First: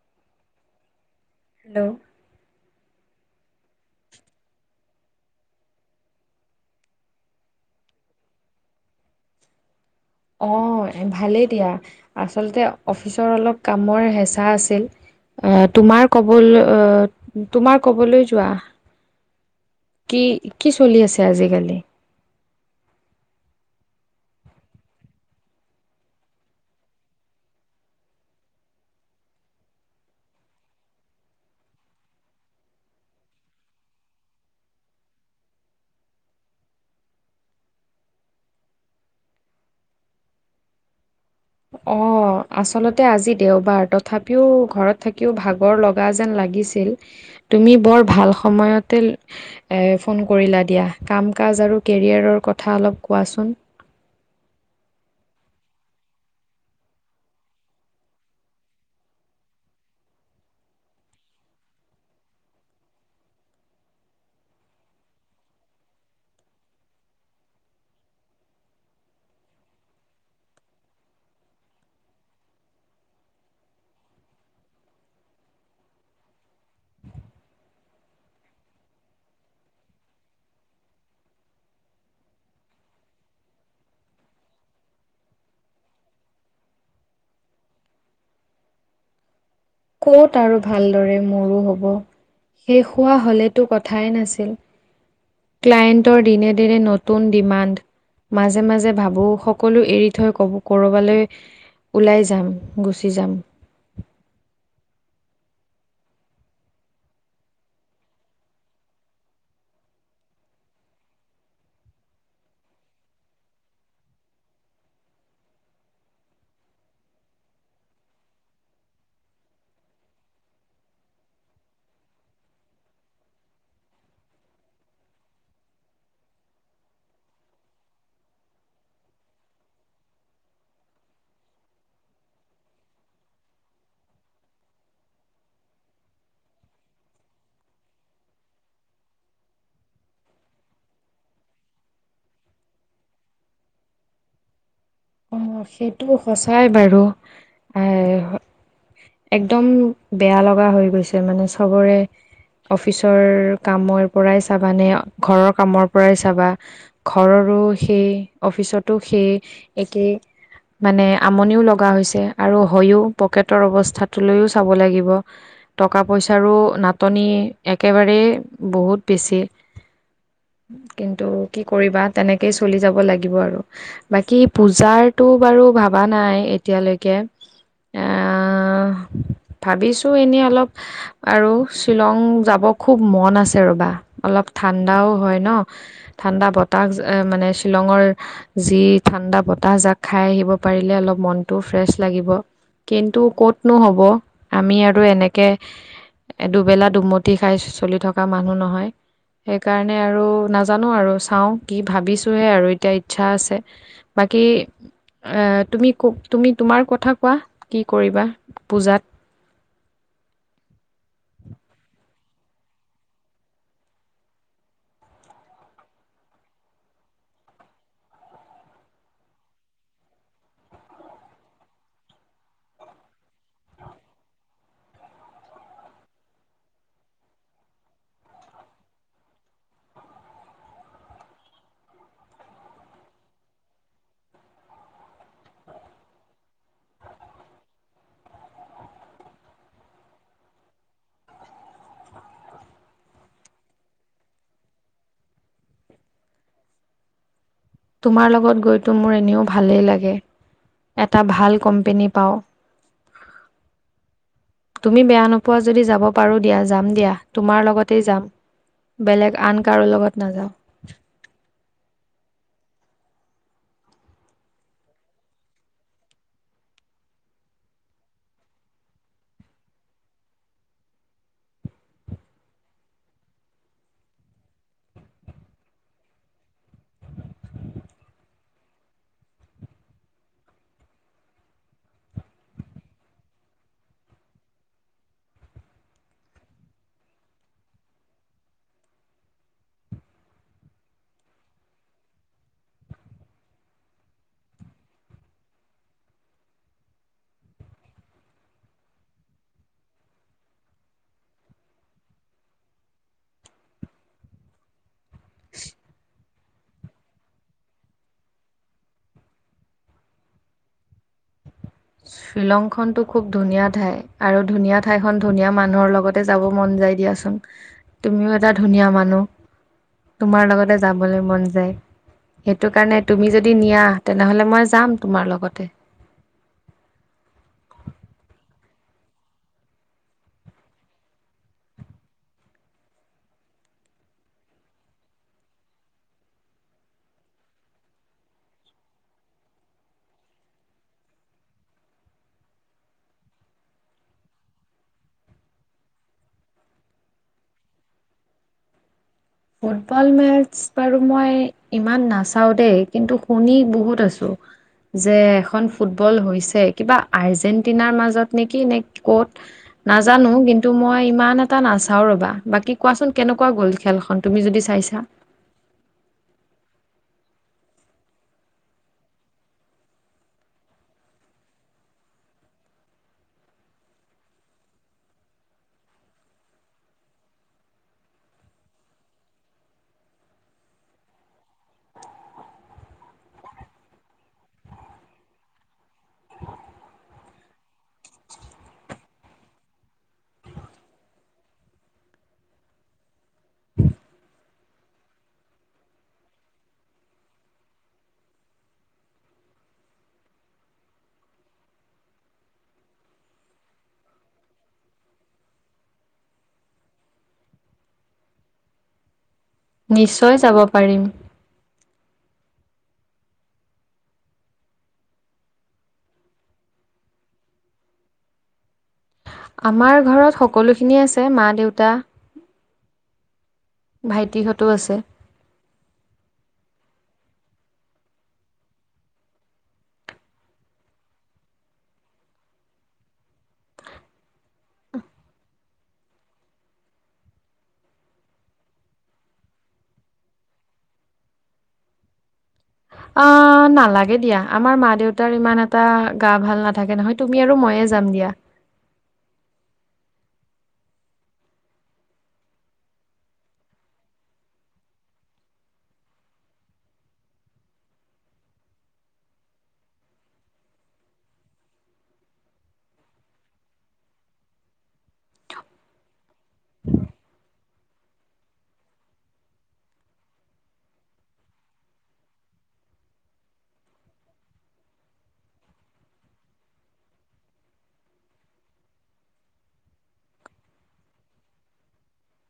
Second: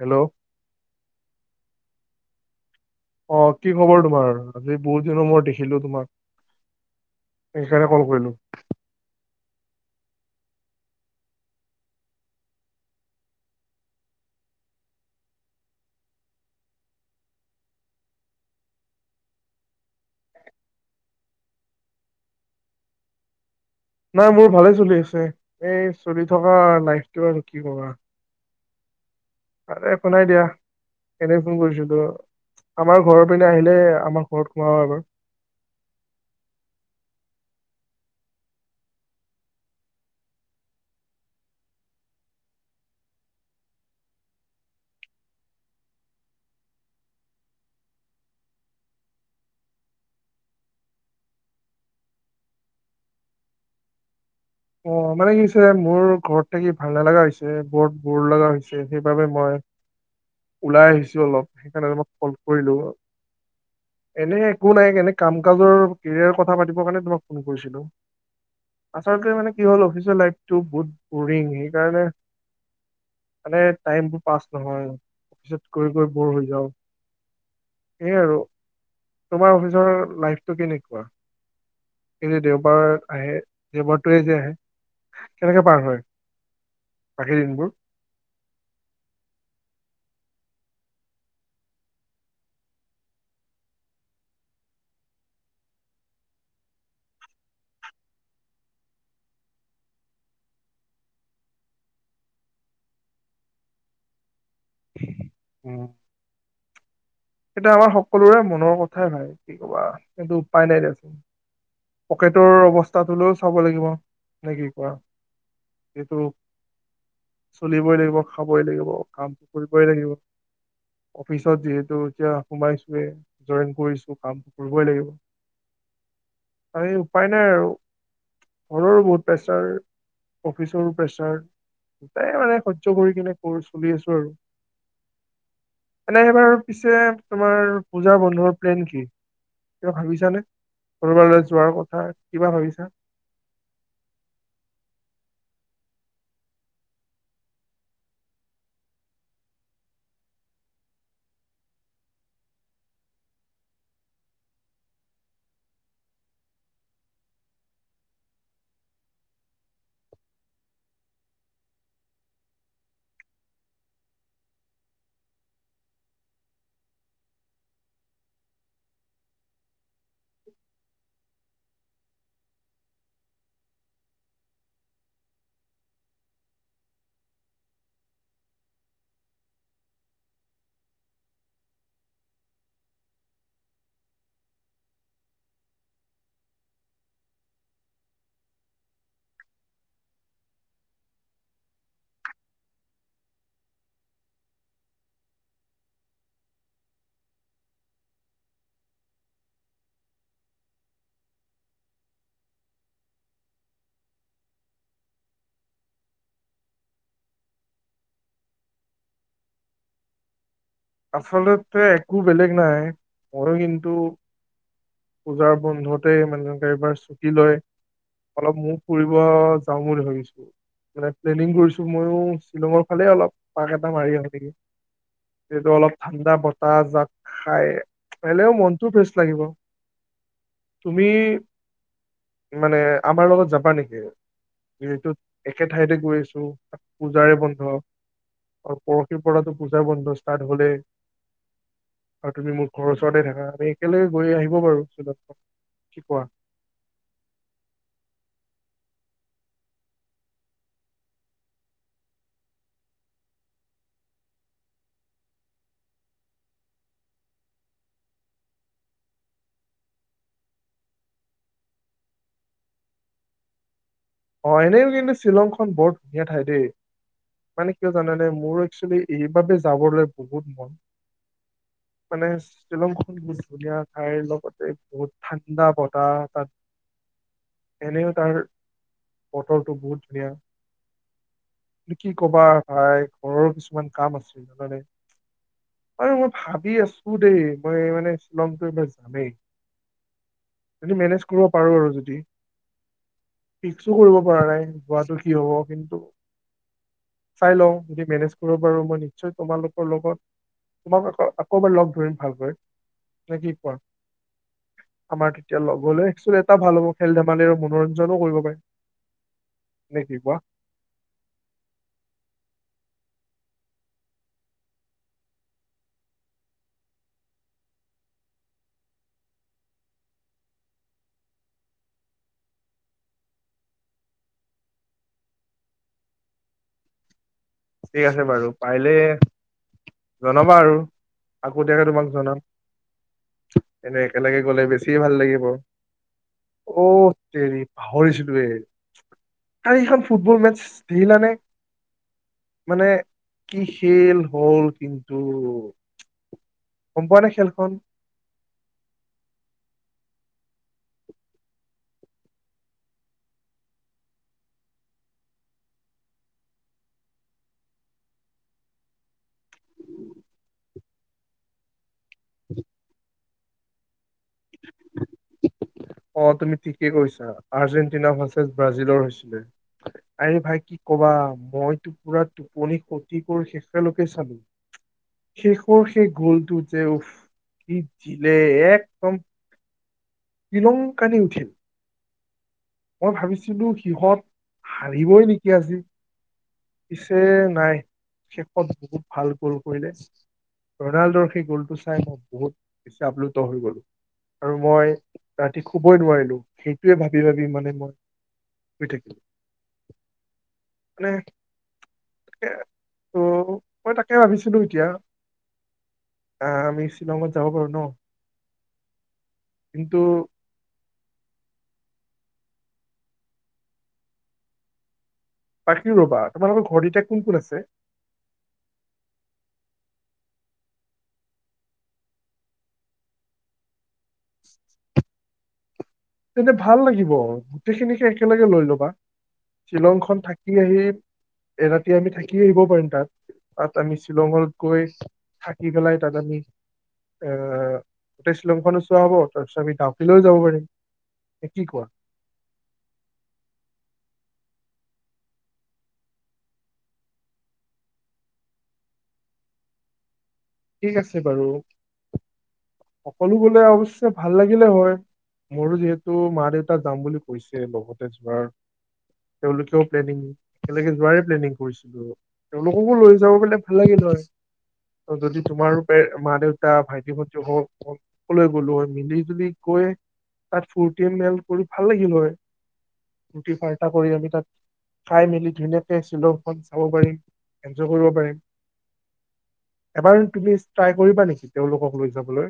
Hello hello অহ কি খবৰ তোমাৰ আজি বহুত দিনৰ মই দেখিলো তোমাক সেইকাৰণে কল কৰিলোঁ অহ ভালেই দিয়া আচলতে অফিচৰ অলপ কামৰ হেঁচা আছিল। অহ তোমাৰ কবলৈ অহ তোমাৰ কবলৈ যোৱা কি কি চলি আছে আজিকালি? নাই মোৰ ভালে চলি আছে এই চলি থকা লাইফটো আৰু কি কবা। আৰো একো নাই দিয়া এনে ফোন কৰিছিলো। আমাৰ ঘৰৰ পিনে আহিলে আমাৰ ঘৰত সোমাবা এবাৰ। [inaudible] অহ আচলতে আজি দেওবাৰ তথাপিও ঘৰত থাকিও ভাগৰ লগা যেন লাগি লাগিছিল তুমি বৰ ভাল সময়তে ফোন কৰিলা দিয়া কাম কাজ বাৰু কেৰিয়াৰেৰ কথা অলপ কোৱাচোন? অ মানে কি হৈছে মোৰ ঘৰত থাকি ভাল নালাগে হৈছে বহুত বৰ লগা হৈছে সেইবাবে মই [inaudible] ওলাই আহিছো অলপ তেনেকুৱা সময় মই ফোন কৰিলো। এনে একো নাই এনে কাম কাজৰ কেৰিয়াৰ কথা পাতিবৰ কাৰণে তোমাক ফোন কৰিছিলো। আচলতে মানে কি হ'ল অফিচৰ লাইফটো বহুত বৰিং সেইকাৰণে মানে টাইমবোৰ পাছ নহয় অফিচত গৈ গৈ বৈৰ হৈ যাওঁ। সেয়াই আৰু তোমাৰ অফিচৰ লাইফটো কেনেকুৱা? কিন্তু দেওবাৰত আহে দেওবাৰতোৱে যে আহে কেনেকে পাৰ হয় বাকী দিনবোৰ? কত আৰু ভালদৰে মোৰো হ'ব। শেষ হোৱা হ'লেতো কথাই নাছিল। ক্লায়েণ্টৰ দিনে দিনে নতুন ডিমাণ্ড। মাজে মাজে ভাবো সকলো এৰি থৈ কব কৰবালৈ ওলাই যাম গুচি যাম। উম সেইটো আমাৰ সকলোৰে মনৰ কথাই ভাই কি কবা কিন্তু উপায় নাই দিয়াচোন। পকেটৰ অৱস্থাটোলেও চাব লাগিব। নে কি কোৱা? এইটো চলিবই লাগিব খাবই লাগিব কামটো কৰিবই লাগিব। অফিচত যিহেতু এতিয়া সোমাইছোৱে জৰেন কৰিছো কাম কৰিবই লাগিব। আমি উপায় নাই আৰু ঘৰৰো বহুত প্ৰেছাৰ। অফিচৰো প্ৰেছাৰ। নাই মানে সয্য কৰি কিনে কৰি চলি আছো আৰু। এনে এবাৰ পিছে তোমাৰ পূজা বন্ধৰ প্লেন কি? কিবা ভাবিছানে কৰবাৰ যোৱাৰ কথা কিবা ভাবিছা? [inaudible] অ সেইটো সঁচাই বাৰু এ একদম বেয়া লগা হৈ গৈছে মানে চবৰে। অফিচৰ কামৰ পৰাই চাবা নে ঘৰৰ কামৰ পৰাই চাবা ঘৰৰ আৰু সেই অফিচতো সেই একে। মানে আমনিও লগা হৈছে আৰু হয়ও পকেটৰ অৱস্থাটো লৈও চাব লাগিব। টকা পইচাৰো নাটনি, একেবাৰেই বহুত বেছি! কিন্তু, কি কৰিবা, তেনেকেই চলি যাব লাগিব আৰু। বাকী পূজাৰটো বাৰু ভবা নাই এতিয়ালৈকে। এ, ভাবিছোঁ এনে, অলপ আৰু শ্বিলং যাব খুউব মন আছে ৰবা, অলপ ঠাণ্ডাও হয় ন' ঠাণ্ডা বতাহ মানে শ্বিলঙৰ যি ঠাণ্ডা বতাহ জাক খাই আহিব পাৰিলে অলপ মনটোও ফ্ৰেছ লাগিব। কিন্তু, ক'তনো হ'ব, আমি আৰু এনেকে এ, দুবেলা দুমুঠি খাই চোচলি থকা মানুহ নহয়। সেইকাৰণে আৰু নাজানোঁ আৰু চাওঁ, কি ভাবিছোঁহে আৰু এতিয়া ইচ্ছা আছে। বাকী তুমি, তুমি, তোমাৰ কথা কোৱা কি কৰিবা পূজাত? [inaudible] আচলতে একো বেলেগ নাই। মইয়ো কিন্তু পূজাৰ বন্ধতে মানুহকে এইবাৰ চুটি লয় অলপ মইয়ো ফুৰিব যাওঁ বুলি ভাবিছোঁ। মানে, প্লেনিং কৰিছোঁ, মইয়ো শ্বিলঙৰ ফালে অলপ পাক এটা মাৰি আহোঁ নেকি। যটো অলপ ঠাণ্ডা বতাহ জাক খাই, খালেও মনতটোও ফ্ৰেচ লাগিব। তুমি মানে আমাৰ লগত যাবা নেকি? যিহেতু একে ঠাইতে গৈ আছো, তাত পূজাৰে বন্ধ। আৰু পৰহিৰ পৰাতো পূজা বন্ধ ষ্টাৰ্ট হ'লেই। আৰু তুমি, মোৰ ঘৰৰ ওচৰতে থাকা। আমি একেলগ গৈ আহিব পাৰোঁ শ্বিলং। কি কোৱা? তোমাৰ লগত গৈ তো মোৰ এনেও ভালেই লাগে! এটা ভাল কোম্পেনী পাওঁ। তুমি বেয়া নোপোৱা যদি? যাব পাৰোঁ দিয়া, যাম দিয়া, তোমাৰ লগতেই যাম। বেলেগ আন, কাৰোঁ লগত নাযাওঁ। অ'! এনেই কিন্তু শ্বিলংখন বৰ ধুনীয়া ঠাই দেই! মানে, কিয় জানানে, মোৰ একচুৱেলি এইবাবে যাবলৈ বহুত মন [inaudible] মানে, শ্বিলংখন বহুত ধুনীয়া ঠাইৰ লগতে, বহুত ঠাণ্ডা বতাহ তাত। [unintelligible] এনেও তাৰ বতৰটো বহুত ধুনীয়া! কি কবা ভাই, ঘৰৰ কিছুমান কাম আছে জানানে! আৰু মই ভাবি আছোঁ দেই, মই মানে, শ্বিলংটো এইবাৰ যামেই। সইটো মেনেজ কৰিব পাৰোঁ আৰু যদি ফিক্সো কৰিব পৰা নাই, যোৱাটো কি হ'ব। কিন্তু চাই লওঁ, যদি মেনেজ কৰিব পাৰোঁ, মই নিশ্চয় তোমালোকৰ লগত তোমাক আকৌ, আকৌ, এবাৰ লগ ধৰিম ভালকৈ নে কি কোৱা? [inaudible] আমাৰ তেতিয়া ল'বলে, একচুৱেলি এটা ভাল হ'ব, খেল-ধেমালিৰ মনোৰঞ্জন নো কৰিব পাৰিম। নে কি কোৱা? শ্বিলং খনতো খুব ধুনীয়া ঠাই আৰু ধুনীয়া ঠাই খন, ধুনীয়া মানুহৰ লগতে যাব মন যায় দিয়াচোন। তুমিও এটা ধুনীয়া মানুহ! তোমাৰ লগতে যাবলৈ মন যায়। সেইটো কাৰণে, তুমি যদি নিয়া, তেনেহ'লে মই যাম তোমাৰ লগতে। ঠিক আছে বাৰু পাৰিলে জনাবা আৰু। আগতীয়াকে তোমাক জনাম। এনেই, একেলগে গ'লে বেছিয়ে ভাল লাগিব। অ'! তেৰি পাহৰিছিলোঁৱে। কালিখন ফুটবল মেটচ দেখিলানে? [inaudible] মানে কি খেল হ'ল কিন্তু। গমপোৱা নে খেলখন? ফুটবল মেচ বাৰু মই ইমান নাচাওঁ দেই, কিন্তু শুনি বহুত আছো। যে এখন ফুটবল হৈছে, কিবা আৰ্জেণ্টিনাৰ মাজত নেকি নে ক'ত? নাজানো কিন্তু মই ইমান এটা নাচাও ৰবা, বাকী কোৱাচোন কেনেকুৱা গ'ল খেলখন? তুমি যদি চাইছা? অ' তুমি ঠিকে কৈছা আৰ্জেণ্টিনাচ, ব্ৰাজিলৰ হৈছিলে। আৰে ভাই কি কবা, মইতো পুৰা টোপনি কতি কৰি শেষলৈকে চালো। শেষৰ সেই গোলটো যে উকি জিলে একদম। বিলংকানি উঠিল মই ভাবিছিলো সিহঁত হাৰিবই নেকি আজি। পিছে নাই শেষত বহুত ভাল গ'ল কৰিলে। ৰনাল্ডৰ সেই গ'লটো চাই মই বহুত বেছি আপ্লুত হৈ গলো। আৰু মই ৰাতি শুবই নোৱাৰিলো সেইটোয়ে ভাবি ভাবি মানে। শ থাক মানে। [unintelligible] তে ত' মই তাকে ভাবিছিলো এতিয়া। আঁ আমি শ্বিলঙত যাব পাৰোঁ ন? কিন্তু নিশ্চয় যাব পাৰিম। বাকি ৰবা তোমালোকৰ ঘৰত এতিয়া কোন কোন আছে। আমাৰ ঘৰত সকলোখিনিয়ে আছে মা দেউতা। ভাইটিহঁতো আছে। তেন্তে ভাল লাগিব গোটেইখিনিকে একেলগে লৈ ল'বা। শ্বিলং খন থাকি আহি এৰাতি আমি থাকি আহিব পাৰিম তাত। তাত আমি শ্বিলঙত গৈ থাকি পেলাই তাত আমি আহ গোটেই শ্বিলংখনো চোৱা হ'ব তাৰপিছত আমি ডাউকিলৈ যাব পাৰিম। এ কি কোৱা। অ নালাগে দিয়া আমাৰ মা দেউতাৰ ইমান এটা গা ভাল নাথাকে নহয় তুমি আৰু মইয়ে। যাম দিয়া। ঠিক আছে বাৰু সকলো বোলে অৱশ্যে ভাল লাগিলে হয়। মোৰো যিহেতু মা দেউতা যাম বুলি কৈছে লগতে যাৰ। তেওঁলোকেও প্লেনিং একেলগে যোৱাই প্লেনিং কৰিছিলো, তেওঁলোককো লৈ যাব পালে ভাল লাগিল। যদি। তোমাৰো মা দেউতা ভাইটি, ভাইটি হওক সকলে গলো হয় মিলি জুলি গৈ। তাত ফূৰ্তি মেল কৰি ভাল লাগিল হয় ফূৰ্তি, ফাৰ্তা কৰি আমি তাত। খাই মেলি ধুনীয়াকে শ্বিলংখন চাব পাৰিম এনজয় কৰিব পাৰিম। এবাৰ তুমি ট্ৰাই কৰিবা নেকি তেওঁলোকক লৈ যাবলৈ?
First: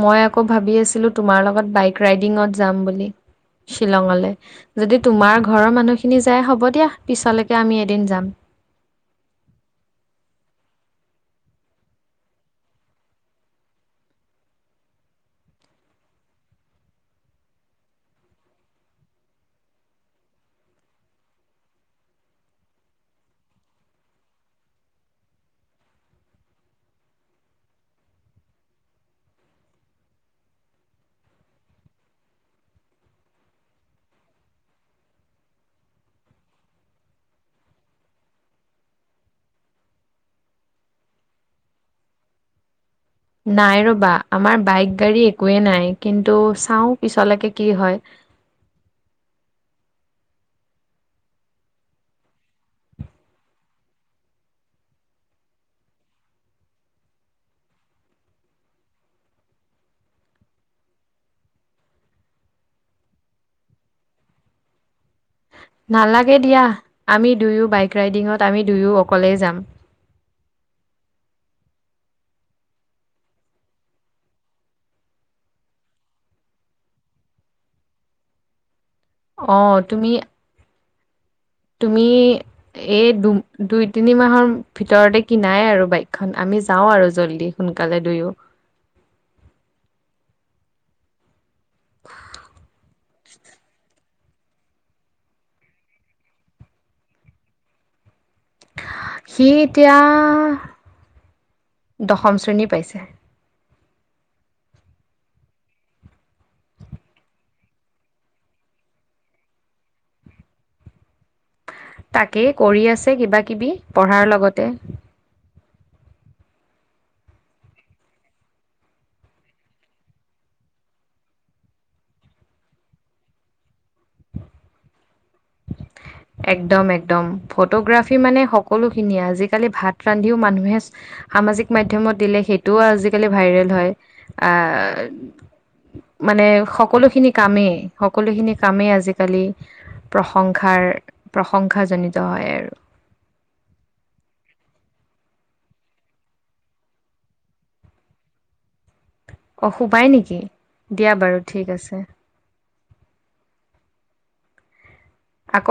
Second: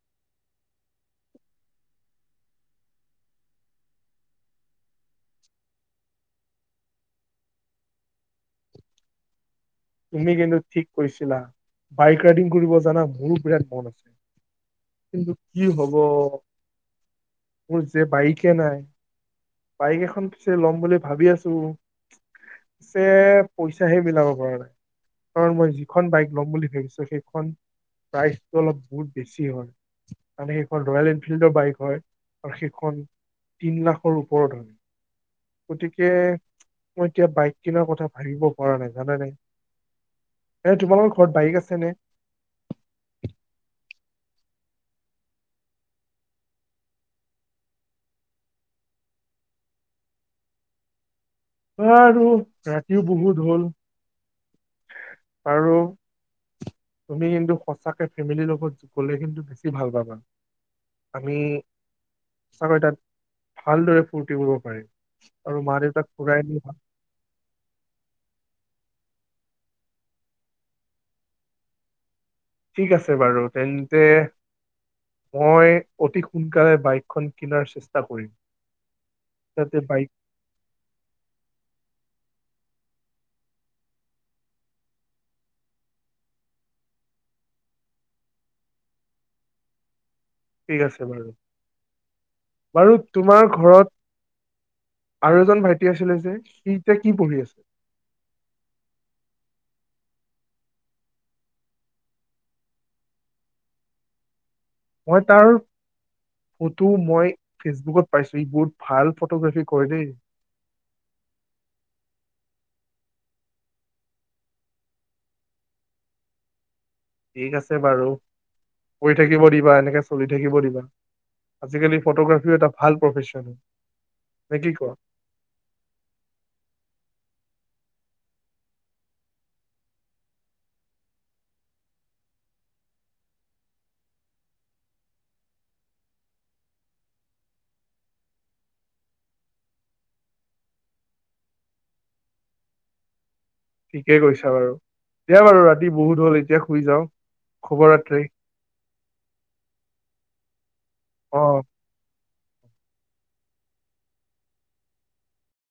মই আকৌ ভাবি আছিলো তোমাৰ লগত বাইক ৰাইডিঙত যাম বুলি। শ্বিলঙলৈ, যদি তোমাৰ ঘৰৰ মানুহখিনি যায় হ'ব দিয়া পিছলৈকে আমি এদিন যাম [unintelligible] তুমি কিন্তু ঠিক কৈছিলা, বাইক ৰাইডিং কৰিব জানা মোৰো বিৰাট মন আছে। কিন্তু কি হব মোৰ যে বাইকে নাই। বাইক এখন পিছে লম বুলি ভাবি আছোঁ। পিছে পইচা সে মিলাব পৰা নাই। কাৰণ মই যিখন বাইক ল'ম বুলি ভাবিছোঁ সেইখন। প্ৰাইচটো অলপ বহুত বেছি হয়, মানে সেইখন ৰয়েল এনফিল্ডৰ বাইক হয়। আৰু সেইখন তিন লাখৰ ওপৰত হয়। গতিকে মই এতিয়া বাইক কিনাৰ কথা ভাবিব পৰা নাই জানে নাই। এ তোমালোকৰ ঘৰত বাইক আছেনে? নাই ৰবা আমাৰ বাইক গাড়ী একোৱেই নাই কিন্তু চাও পিছলৈকে কি হয়। [unintelligible] আৰু ৰাতিও বহুত হল আৰু তুমি কিন্তু সঁচাকে ফেমিলিৰ লগত গ'লে কিন্তু বেছি ভাল পাবা আমি সঁচাকৈ তাত ভালদৰে ফুৰ্তি কৰিব পাৰিম আৰু মা দেউতাক নালাগে ফুৰাই নি দিয়া আমি দুয়ো বাইক ৰাইডিঙত আমি দুয়ো অকলেই যাম। ঠিক আছে বাৰু তেন্তে মই অতি সোনকালে বাইকখন কিনাৰ চেষ্টা কৰিম। অহ যাতে বাইক তুমি তুমি এই দু দুই তিনি মাহৰ ভিতৰতে কিনাই আৰু বাইকখন আমি যাও আৰু জল্দি শুন সোনকালে দুয়ো ঠিক আছে বাৰু বাৰু তোমাৰ ঘৰত আৰু এজন ভাইটি আছিলে যে সি এতিয়া কি পঢ়ি আছে সি এতিয়া দশম শ্ৰেণী পাইছে মই তাৰ ফটো মই ফেচবুকত পাইছোঁ এইবোৰ ভাল ফটোগ্ৰাফী কৰে দেই তাকেই কৰি আছে কিবাকিবি পঢ়াৰ লগতে। ঠিক আছে বাৰু কৰি থাকিব দিবা এনেকে চলি থাকিব দিবা। আজিকালি ফটোগ্ৰাফীও এটা ভাল প্ৰফেশচন নে কি কোৱা [unintelligible] একদম একদম ফটোগ্ৰাফি মানে সকলোখিনিয়ে আজিকালি ভাত ৰান্ধিও মানুহে সামাজিক মাধ্যমত দিলে সেইটোও আজিকালি ভাইৰেল হয় মানে সকলোখিনি কামেই সকলোখিনি কামেই আজিকালি প্ৰশংস প্ৰশংসাজনিত হয় আৰু ঠিকেই কৈছা বাৰু দিয়া বাৰু ৰাতি বহুত হল এতিয়া শুই যাওঁ শুভৰাত্ৰি অঁ শুবাই নেকি দিয়া বাৰু অ ঠিক আছে আকৌ